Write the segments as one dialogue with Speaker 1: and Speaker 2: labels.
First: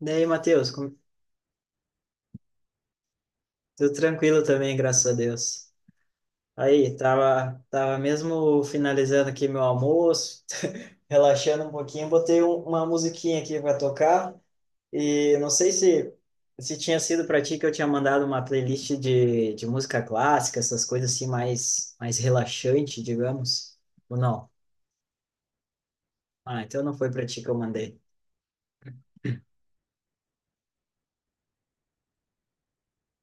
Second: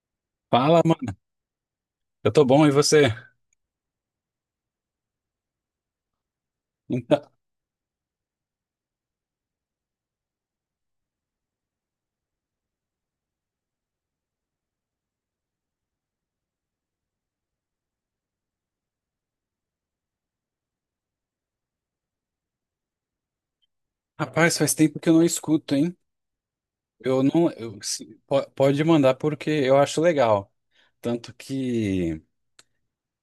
Speaker 1: Daí Matheus,
Speaker 2: Fala,
Speaker 1: como-
Speaker 2: mano. Eu tô bom, e você?
Speaker 1: tudo tranquilo também, graças a Deus. Aí,
Speaker 2: Então,
Speaker 1: tava mesmo finalizando aqui meu almoço, relaxando um pouquinho, botei um- uma musiquinha aqui para tocar e não sei se tinha sido para ti que eu tinha mandado uma playlist de música clássica, essas coisas assim mais relaxante, digamos, ou não?
Speaker 2: rapaz, faz tempo que eu não escuto, hein?
Speaker 1: Ah, então não foi
Speaker 2: Eu
Speaker 1: para ti que
Speaker 2: não.
Speaker 1: eu mandei.
Speaker 2: Pode mandar porque eu acho legal. Tanto que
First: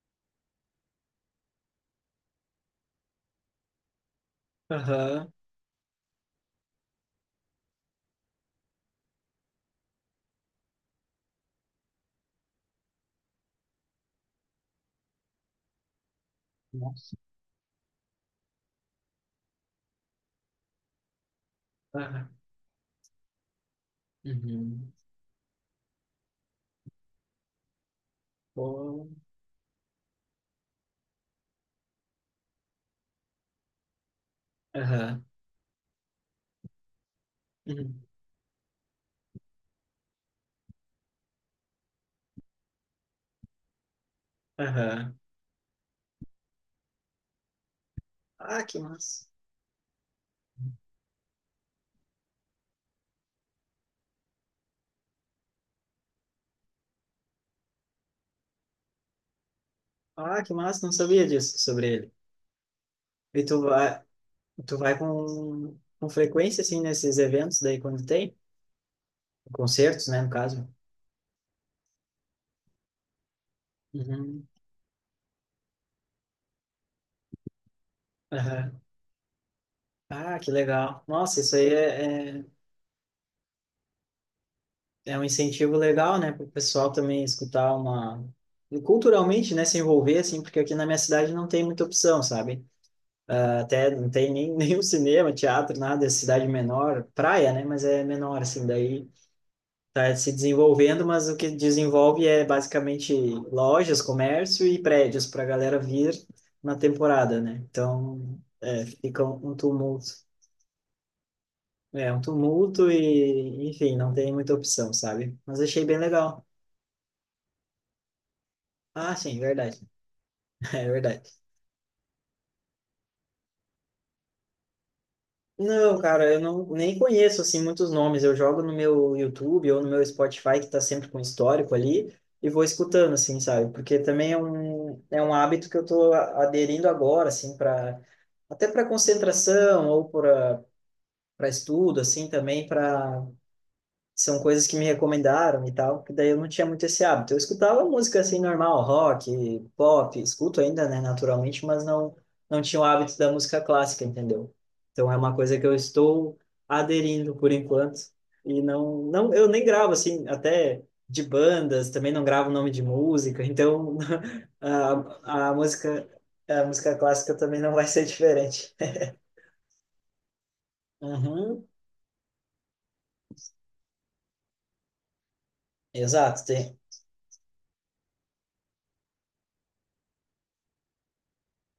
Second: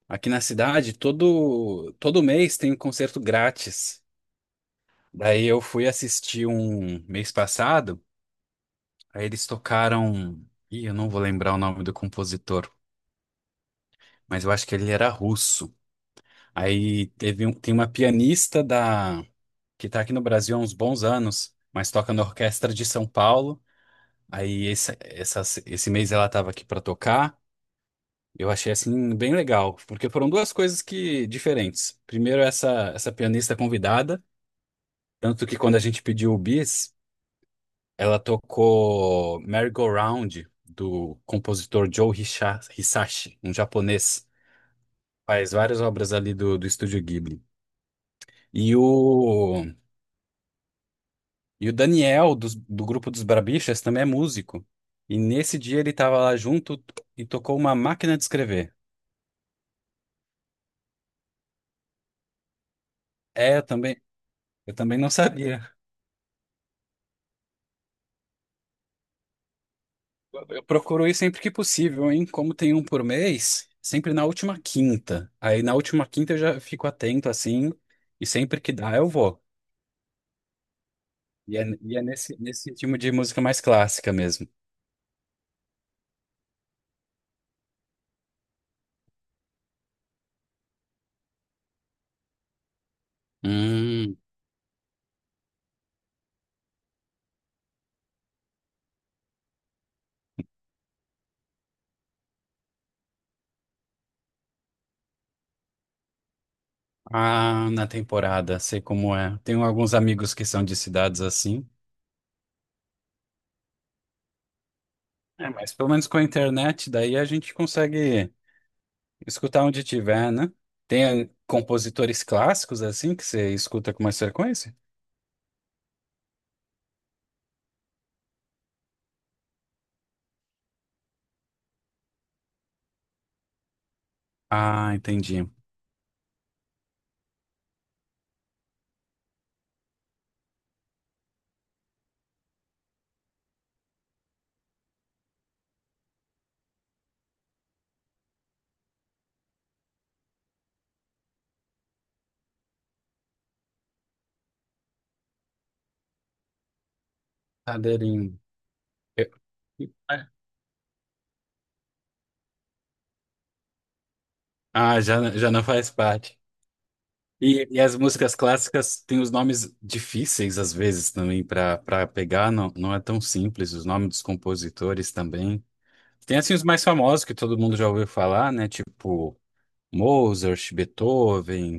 Speaker 2: aqui na cidade, todo mês tem um concerto grátis.
Speaker 1: Aham.
Speaker 2: Daí eu fui assistir um mês passado, aí eles tocaram. Ih, eu não vou lembrar o nome do compositor, mas eu acho que ele era russo.
Speaker 1: Nossa.
Speaker 2: Tem uma pianista da, que tá aqui no Brasil há uns bons anos, mas toca na
Speaker 1: Aham.
Speaker 2: Orquestra de São Paulo. Aí
Speaker 1: Uhum.
Speaker 2: esse, essa- Esse mês ela estava aqui para tocar. Eu achei
Speaker 1: Bom.
Speaker 2: assim bem legal, porque foram duas coisas que diferentes. Primeiro essa pianista convidada,
Speaker 1: Aham.
Speaker 2: tanto que quando a gente pediu o bis,
Speaker 1: Uhum.
Speaker 2: ela tocou Merry-Go-Round do compositor Hisashi, um japonês,
Speaker 1: Aham.
Speaker 2: faz várias obras ali do estúdio Ghibli.
Speaker 1: Ah,
Speaker 2: E
Speaker 1: que massa.
Speaker 2: o e o Daniel do grupo dos Barbixas também é músico. E nesse dia ele estava lá junto e tocou uma máquina de escrever.
Speaker 1: Ah, que massa, não sabia disso sobre ele. E
Speaker 2: É, eu também. Eu
Speaker 1: tu vai
Speaker 2: também não sabia.
Speaker 1: com frequência, assim, nesses eventos daí quando tem? Concertos, né, no
Speaker 2: Eu
Speaker 1: caso?
Speaker 2: procuro ir sempre que possível, hein? Como tem um por mês, sempre na
Speaker 1: Uhum.
Speaker 2: última quinta. Aí na última quinta eu já fico atento assim, e sempre que
Speaker 1: Aham.
Speaker 2: dá eu vou.
Speaker 1: Ah, que legal. Nossa, isso
Speaker 2: E é,
Speaker 1: aí
Speaker 2: e é
Speaker 1: é,
Speaker 2: nesse,
Speaker 1: é,
Speaker 2: nesse tipo de música mais clássica mesmo.
Speaker 1: é um incentivo legal, né, para o pessoal também escutar uma... e culturalmente, né, se envolver, assim, porque aqui na minha cidade não tem muita opção, sabe? Ah, até não
Speaker 2: Hum,
Speaker 1: tem nem, nenhum cinema, teatro, nada, é cidade menor, praia, né, mas é menor, assim, daí... está se desenvolvendo, mas o que desenvolve é basicamente lojas, comércio e prédios para a galera vir na temporada, né?
Speaker 2: ah, na
Speaker 1: Então,
Speaker 2: temporada, sei
Speaker 1: é,
Speaker 2: como
Speaker 1: fica
Speaker 2: é.
Speaker 1: um
Speaker 2: Tenho alguns
Speaker 1: tumulto.
Speaker 2: amigos que são de cidades assim.
Speaker 1: É, um tumulto e, enfim, não tem muita opção, sabe?
Speaker 2: É,
Speaker 1: Mas
Speaker 2: mas
Speaker 1: achei
Speaker 2: pelo
Speaker 1: bem
Speaker 2: menos com a
Speaker 1: legal.
Speaker 2: internet, daí a gente consegue
Speaker 1: Ah, sim,
Speaker 2: escutar
Speaker 1: verdade.
Speaker 2: onde tiver, né?
Speaker 1: É
Speaker 2: Tem
Speaker 1: verdade.
Speaker 2: compositores clássicos assim que você escuta com mais frequência?
Speaker 1: Não, cara, eu não, nem conheço assim muitos nomes. Eu jogo no meu YouTube ou no meu Spotify que tá sempre com histórico ali e vou escutando assim, sabe? Porque também é
Speaker 2: Ah,
Speaker 1: um é um
Speaker 2: entendi.
Speaker 1: hábito que eu tô aderindo agora assim para até para concentração ou para para estudo assim também para são coisas que me recomendaram e tal, que daí eu não tinha muito esse hábito. Eu escutava música assim normal, rock, pop, escuto ainda, né, naturalmente, mas não tinha o hábito da música clássica, entendeu? Então é uma coisa que eu estou aderindo por enquanto
Speaker 2: Cadeirinho.
Speaker 1: e não
Speaker 2: Eu-
Speaker 1: não eu nem gravo assim, até de bandas, também não gravo nome de música, então
Speaker 2: Ah, já,
Speaker 1: a,
Speaker 2: já
Speaker 1: a
Speaker 2: não faz
Speaker 1: música
Speaker 2: parte.
Speaker 1: a música clássica também não
Speaker 2: E
Speaker 1: vai
Speaker 2: as
Speaker 1: ser
Speaker 2: músicas
Speaker 1: diferente.
Speaker 2: clássicas têm os nomes difíceis, às vezes, também,
Speaker 1: Uhum,
Speaker 2: para pegar. Não, não é tão simples. Os nomes dos compositores também. Tem,
Speaker 1: exato,
Speaker 2: assim, os
Speaker 1: tem,
Speaker 2: mais famosos que todo mundo já ouviu falar, né? Tipo Mozart, Beethoven,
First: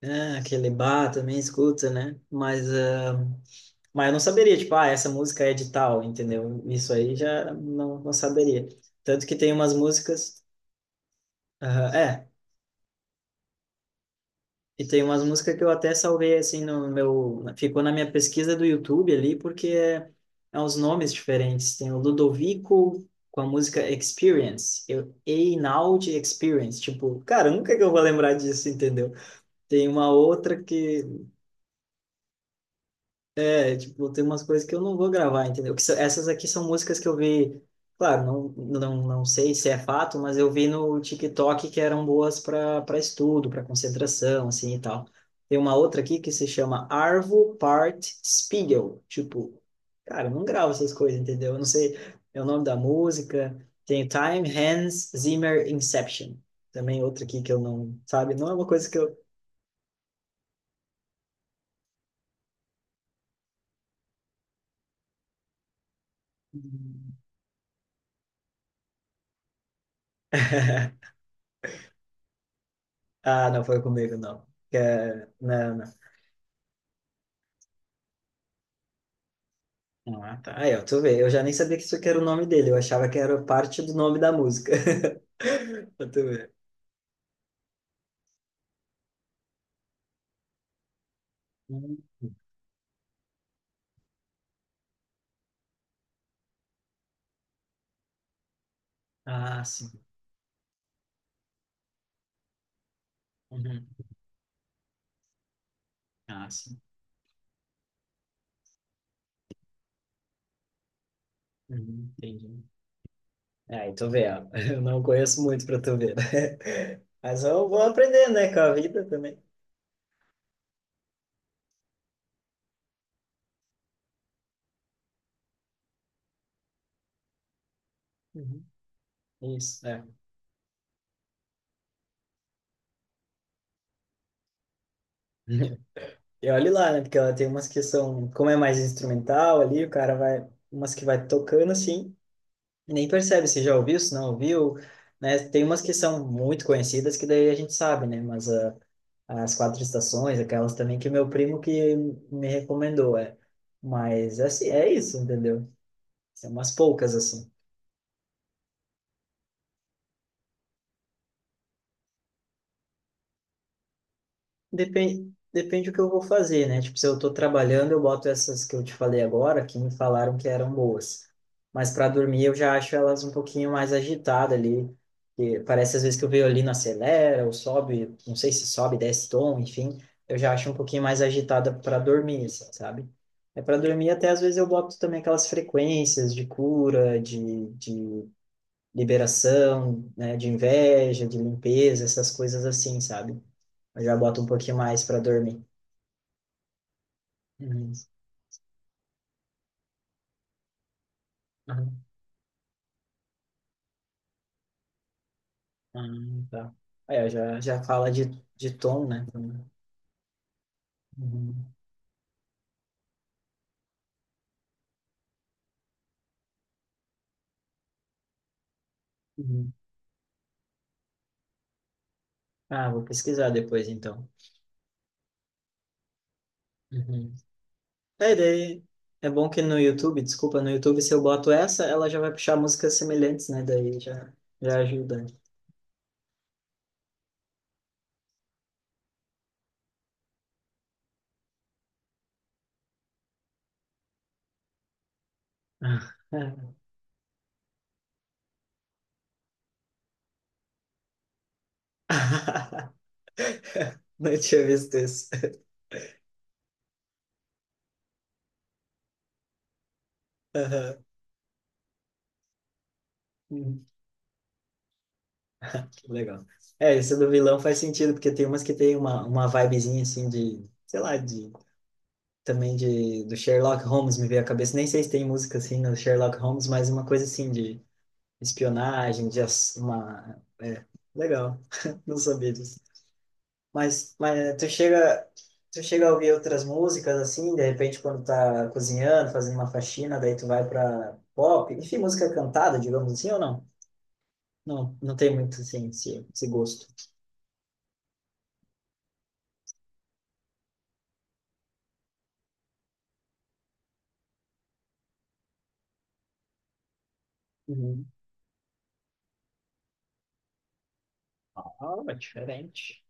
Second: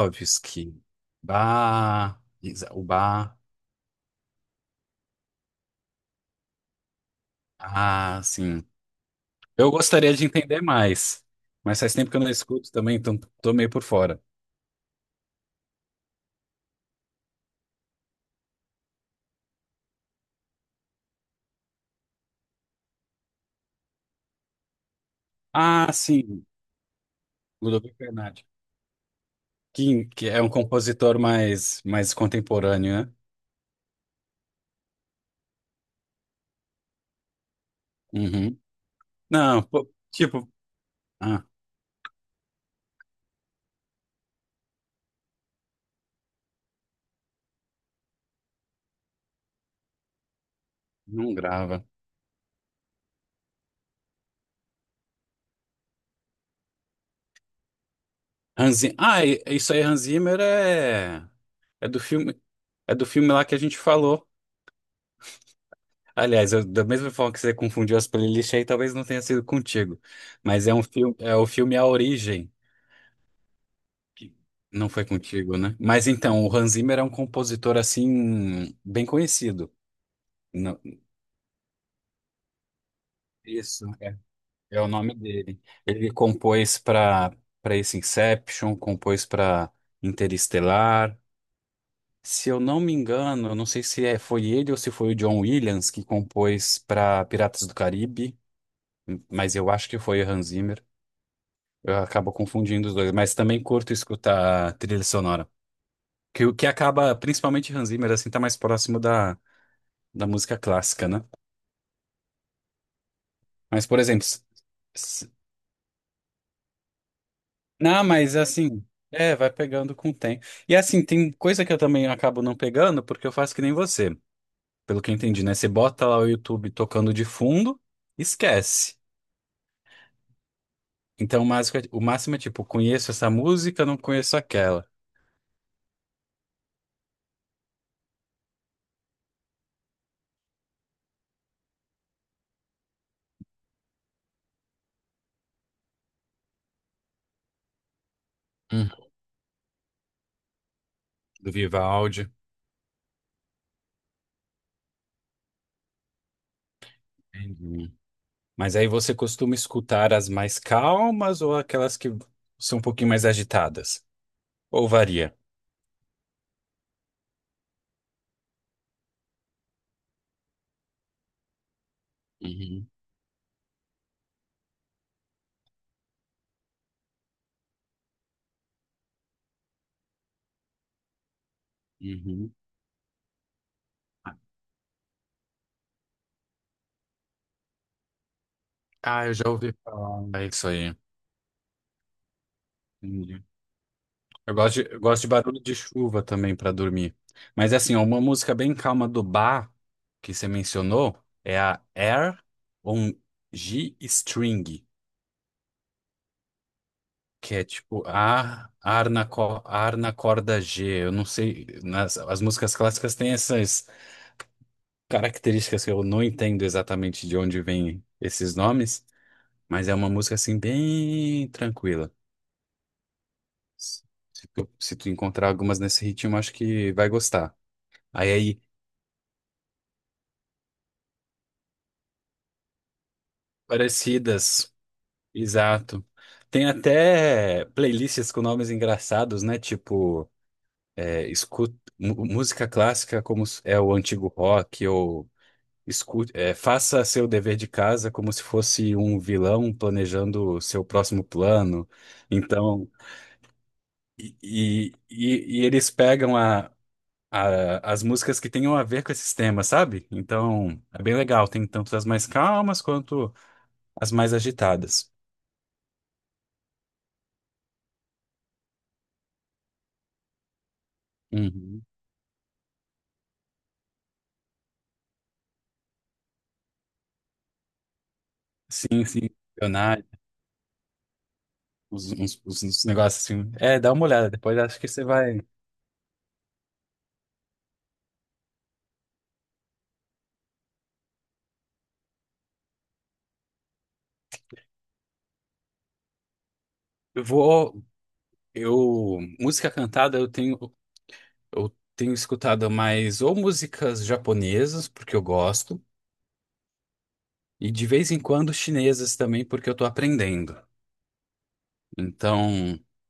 Speaker 1: é, aquele bar também escuta, né?
Speaker 2: Bach,
Speaker 1: Mas,
Speaker 2: O
Speaker 1: ah,
Speaker 2: Bach.
Speaker 1: mas eu não saberia, tipo, ah, essa música é de tal, entendeu? Isso aí já não, não
Speaker 2: Ah, sim.
Speaker 1: saberia. Tanto que tem
Speaker 2: Eu
Speaker 1: umas
Speaker 2: gostaria de
Speaker 1: músicas.
Speaker 2: entender mais, mas
Speaker 1: Ah,
Speaker 2: faz tempo que eu
Speaker 1: é,
Speaker 2: não escuto também, então tô meio por fora.
Speaker 1: e tem umas músicas que eu até salvei, assim, no meu. Ficou na minha pesquisa do YouTube ali, porque é, é uns nomes diferentes. Tem o Ludovico com a música Experience, eu,
Speaker 2: Ah,
Speaker 1: Einaudi
Speaker 2: sim,
Speaker 1: Experience. Tipo, cara, nunca que eu
Speaker 2: Ludovico
Speaker 1: vou lembrar
Speaker 2: Bernardi.
Speaker 1: disso, entendeu? Tem uma
Speaker 2: Que é um
Speaker 1: outra que
Speaker 2: compositor mais, mais contemporâneo, né?
Speaker 1: é, tipo, tem umas coisas que eu não vou gravar, entendeu? Que são- essas aqui são músicas que eu vi, claro, não,
Speaker 2: Uhum.
Speaker 1: não, não sei
Speaker 2: Não,
Speaker 1: se é
Speaker 2: pô,
Speaker 1: fato, mas
Speaker 2: tipo,
Speaker 1: eu vi no
Speaker 2: ah,
Speaker 1: TikTok que eram boas para para estudo, para concentração, assim e tal. Tem uma outra aqui que se chama Arvo Part Spiegel. Tipo, cara, eu não gravo essas coisas,
Speaker 2: não
Speaker 1: entendeu? Eu não
Speaker 2: grava.
Speaker 1: sei é o nome da música. Tem Time, Hans Zimmer, Inception. Também outra aqui que eu não, sabe? Não é uma
Speaker 2: Hans
Speaker 1: coisa
Speaker 2: Zimmer,
Speaker 1: que eu.
Speaker 2: ah, isso aí, Hans Zimmer é, é do filme, é do filme lá que a gente falou. Aliás, eu, da mesma forma que você confundiu as playlists aí, talvez não tenha sido contigo. Mas é um filme, é o filme A Origem.
Speaker 1: Ah, não foi comigo,
Speaker 2: Que
Speaker 1: não.
Speaker 2: Não foi
Speaker 1: É-
Speaker 2: contigo, né?
Speaker 1: Não, não.
Speaker 2: Mas então, o Hans Zimmer é um compositor assim bem conhecido.
Speaker 1: Não, ah, tá. Aí,
Speaker 2: Não,
Speaker 1: ó, tu vê, eu já nem sabia que isso aqui era o nome dele, eu achava que era parte
Speaker 2: isso.
Speaker 1: do nome da música.
Speaker 2: É o nome dele.
Speaker 1: Pra
Speaker 2: Ele
Speaker 1: tu ver.
Speaker 2: compôs para Para esse Inception, compôs para Interestelar.
Speaker 1: Hum.
Speaker 2: Se eu não me engano, eu não sei se é, foi ele ou se foi o John Williams que compôs para Piratas do Caribe, mas
Speaker 1: Ah,
Speaker 2: eu acho
Speaker 1: sim.
Speaker 2: que foi o Hans Zimmer. Eu acabo confundindo os dois, mas também curto
Speaker 1: Uhum.
Speaker 2: escutar trilha sonora. Que
Speaker 1: Ah,
Speaker 2: o que
Speaker 1: sim.
Speaker 2: acaba, principalmente Hans Zimmer, assim, tá mais próximo da, da música clássica, né?
Speaker 1: Uhum, entendi. É,
Speaker 2: Mas,
Speaker 1: aí
Speaker 2: por
Speaker 1: tu
Speaker 2: exemplo,
Speaker 1: vê, ó. Eu não conheço muito pra tu ver. Mas eu vou
Speaker 2: Não,
Speaker 1: aprender,
Speaker 2: Mas
Speaker 1: né, com a
Speaker 2: assim,
Speaker 1: vida
Speaker 2: é,
Speaker 1: também.
Speaker 2: vai pegando com o tempo. E assim, tem coisa que eu também acabo não pegando, porque eu faço que nem você, pelo que eu entendi, né? Você bota lá o YouTube tocando de fundo,
Speaker 1: Uhum.
Speaker 2: esquece.
Speaker 1: Isso, é.
Speaker 2: Então, o máximo é tipo, conheço essa música, não conheço aquela,
Speaker 1: E olhe lá, né, porque ela tem umas que são, como é mais instrumental ali, o cara vai, umas que vai tocando assim. Nem percebe se já ouviu, se não ouviu, né? Tem umas que são muito conhecidas que daí a gente sabe, né? Mas ah,
Speaker 2: Hum.
Speaker 1: as quatro estações, aquelas também que o meu
Speaker 2: Do
Speaker 1: primo que
Speaker 2: Vivaldi.
Speaker 1: me recomendou, é. Mas assim, é isso, entendeu? São umas poucas assim.
Speaker 2: Entendi. Mas aí você costuma escutar as mais calmas ou aquelas que são um pouquinho mais agitadas? Ou
Speaker 1: Depende,
Speaker 2: varia?
Speaker 1: depende do que eu vou fazer, né? Tipo, se eu tô trabalhando, eu boto essas que eu te falei agora, que me falaram que eram boas. Mas para dormir, eu já
Speaker 2: Uhum,
Speaker 1: acho elas um pouquinho mais agitadas ali. Que parece às vezes que o violino acelera ou sobe, não sei se sobe, desce tom, enfim. Eu já acho um pouquinho mais agitada para dormir,
Speaker 2: uhum.
Speaker 1: assim, sabe? É para dormir, até às vezes eu boto também aquelas frequências de cura, de
Speaker 2: Ah, eu já ouvi
Speaker 1: liberação, né?
Speaker 2: falar É
Speaker 1: De
Speaker 2: isso aí.
Speaker 1: inveja, de limpeza, essas coisas assim, sabe?
Speaker 2: Entendi.
Speaker 1: Eu já boto um pouquinho
Speaker 2: Eu
Speaker 1: mais para
Speaker 2: gosto de barulho
Speaker 1: dormir.
Speaker 2: de chuva também pra dormir. Mas
Speaker 1: Uhum.
Speaker 2: assim, ó, uma música bem calma do Bach que você mencionou é a
Speaker 1: Uhum.
Speaker 2: Air on G String,
Speaker 1: Ah, tá. Aí, ó,
Speaker 2: que
Speaker 1: já,
Speaker 2: é
Speaker 1: já
Speaker 2: tipo
Speaker 1: fala
Speaker 2: A,
Speaker 1: de tom, né? Uhum.
Speaker 2: ar na corda G. Eu não sei, nas, as músicas clássicas têm essas características que eu não entendo exatamente de onde vêm esses nomes,
Speaker 1: Uhum.
Speaker 2: mas é uma música assim bem tranquila.
Speaker 1: Ah, vou pesquisar depois, então.
Speaker 2: Se tu encontrar algumas nesse ritmo, acho que vai
Speaker 1: Uhum.
Speaker 2: gostar. Aí
Speaker 1: Aí,
Speaker 2: é
Speaker 1: daí, é bom que no YouTube, desculpa, no YouTube, se eu boto essa, ela já vai puxar músicas semelhantes, né? Daí já,
Speaker 2: Parecidas,
Speaker 1: já ajuda.
Speaker 2: exato. Tem até playlists com nomes engraçados, né? Tipo, é, escu- música clássica como é o antigo rock, ou
Speaker 1: Ah.
Speaker 2: escute, é, faça seu dever de casa como se fosse um vilão planejando o seu próximo plano. Então,
Speaker 1: Não tinha visto isso.
Speaker 2: e eles pegam as músicas que tenham a ver com esses temas, sabe? Então, é
Speaker 1: Aham.
Speaker 2: bem legal. Tem tanto as mais calmas quanto
Speaker 1: Uhum.
Speaker 2: as mais agitadas.
Speaker 1: Que legal. É, isso do vilão faz sentido, porque tem umas que tem uma vibezinha, assim, de, sei lá, de
Speaker 2: Uhum.
Speaker 1: também de, do Sherlock Holmes me veio à cabeça. Nem sei se tem música assim no Sherlock Holmes, mas uma coisa assim de
Speaker 2: Sim,
Speaker 1: espionagem,
Speaker 2: sim,
Speaker 1: de ass-
Speaker 2: Leonardo,
Speaker 1: uma... É, legal, não sabia disso.
Speaker 2: uns negócios assim. É, dá uma olhada,
Speaker 1: Mas
Speaker 2: depois acho que você vai.
Speaker 1: tu chega a ouvir outras músicas assim, de repente quando tá cozinhando, fazendo uma faxina, daí tu vai pra pop, enfim, música cantada, digamos assim, ou não? Não, não tem muito assim esse gosto.
Speaker 2: Eu vou. Eu. Música cantada eu tenho. Eu tenho escutado mais ou músicas japonesas, porque eu gosto, e de
Speaker 1: Uhum.
Speaker 2: vez em quando chinesas também, porque eu tô aprendendo.
Speaker 1: Ah, é
Speaker 2: Então,
Speaker 1: diferente.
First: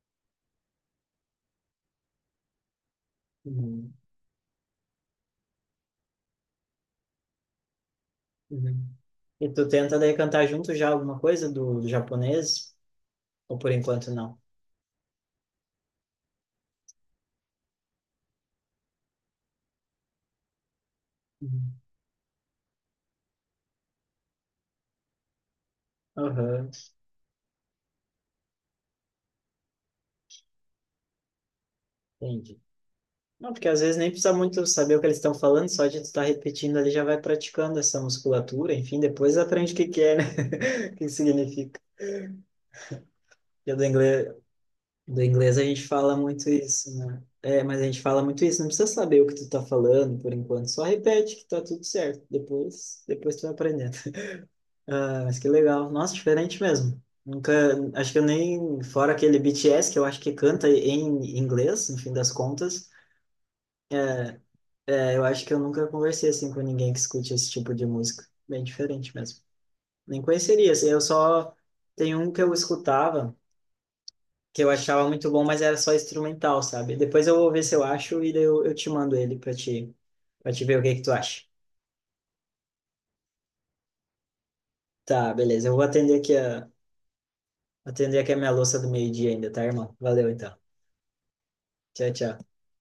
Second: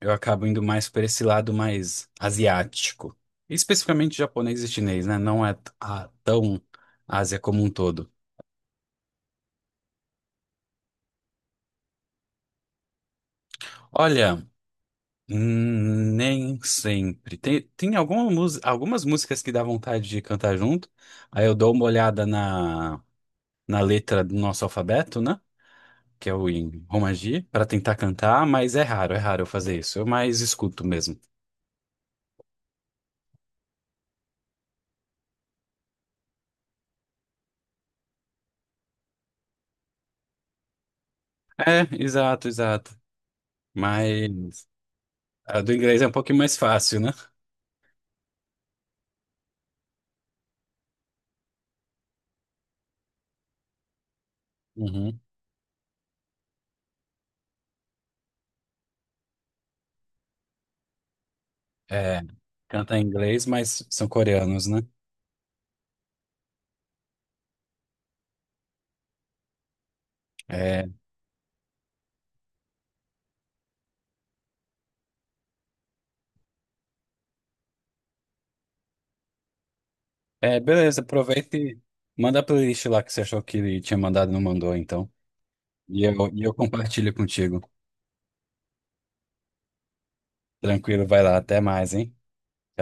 Speaker 2: eu acabo indo mais para esse lado mais asiático.
Speaker 1: Uhum.
Speaker 2: Especificamente japonês e chinês, né? Não é tão Ásia como um todo.
Speaker 1: Uhum. E tu tenta daí cantar junto já alguma coisa do, do japonês? Ou por enquanto não?
Speaker 2: Olha. Nem sempre. Algumas músicas que dá vontade de cantar junto. Aí eu dou
Speaker 1: Uhum.
Speaker 2: uma olhada na, na letra do nosso alfabeto, né? Que é o
Speaker 1: Aham,
Speaker 2: em Romaji, para tentar cantar, mas é raro eu fazer isso. Eu mais escuto mesmo.
Speaker 1: entendi. Não, porque às vezes nem precisa muito saber o que eles estão falando, só de tu estar repetindo ali já vai praticando essa musculatura, enfim, depois aprende o que que é, né? O que significa.
Speaker 2: Exato.
Speaker 1: Porque
Speaker 2: Mas
Speaker 1: do inglês
Speaker 2: a
Speaker 1: a
Speaker 2: do
Speaker 1: gente
Speaker 2: inglês é um
Speaker 1: fala
Speaker 2: pouquinho
Speaker 1: muito
Speaker 2: mais
Speaker 1: isso,
Speaker 2: fácil, né?
Speaker 1: né? É, mas a gente fala muito isso, não precisa saber o que tu tá falando por enquanto, só repete que tá tudo certo, depois, depois tu vai aprendendo.
Speaker 2: Uhum.
Speaker 1: Ah, mas que legal. Nossa, diferente mesmo. Nunca, acho que eu nem, fora aquele BTS, que eu acho que canta em inglês, no fim
Speaker 2: É,
Speaker 1: das contas,
Speaker 2: canta em inglês, mas são coreanos, né?
Speaker 1: é, eu acho que eu nunca conversei assim com ninguém que escute esse tipo de música. Bem diferente mesmo. Nem conheceria,
Speaker 2: É,
Speaker 1: assim, eu só tem um que eu escutava, que eu achava muito bom, mas era só instrumental, sabe? Depois eu vou ver se eu acho e daí eu te mando ele para
Speaker 2: é,
Speaker 1: te ver o que
Speaker 2: beleza,
Speaker 1: que tu acha.
Speaker 2: aproveita e manda a playlist lá que você achou que tinha mandado e não mandou, então.
Speaker 1: Tá, beleza. Eu vou
Speaker 2: E eu compartilho contigo.
Speaker 1: atender aqui a minha louça do meio-dia ainda, tá, irmão? Valeu então.
Speaker 2: Tranquilo, vai lá. Até mais,
Speaker 1: Tchau,
Speaker 2: hein?
Speaker 1: tchau.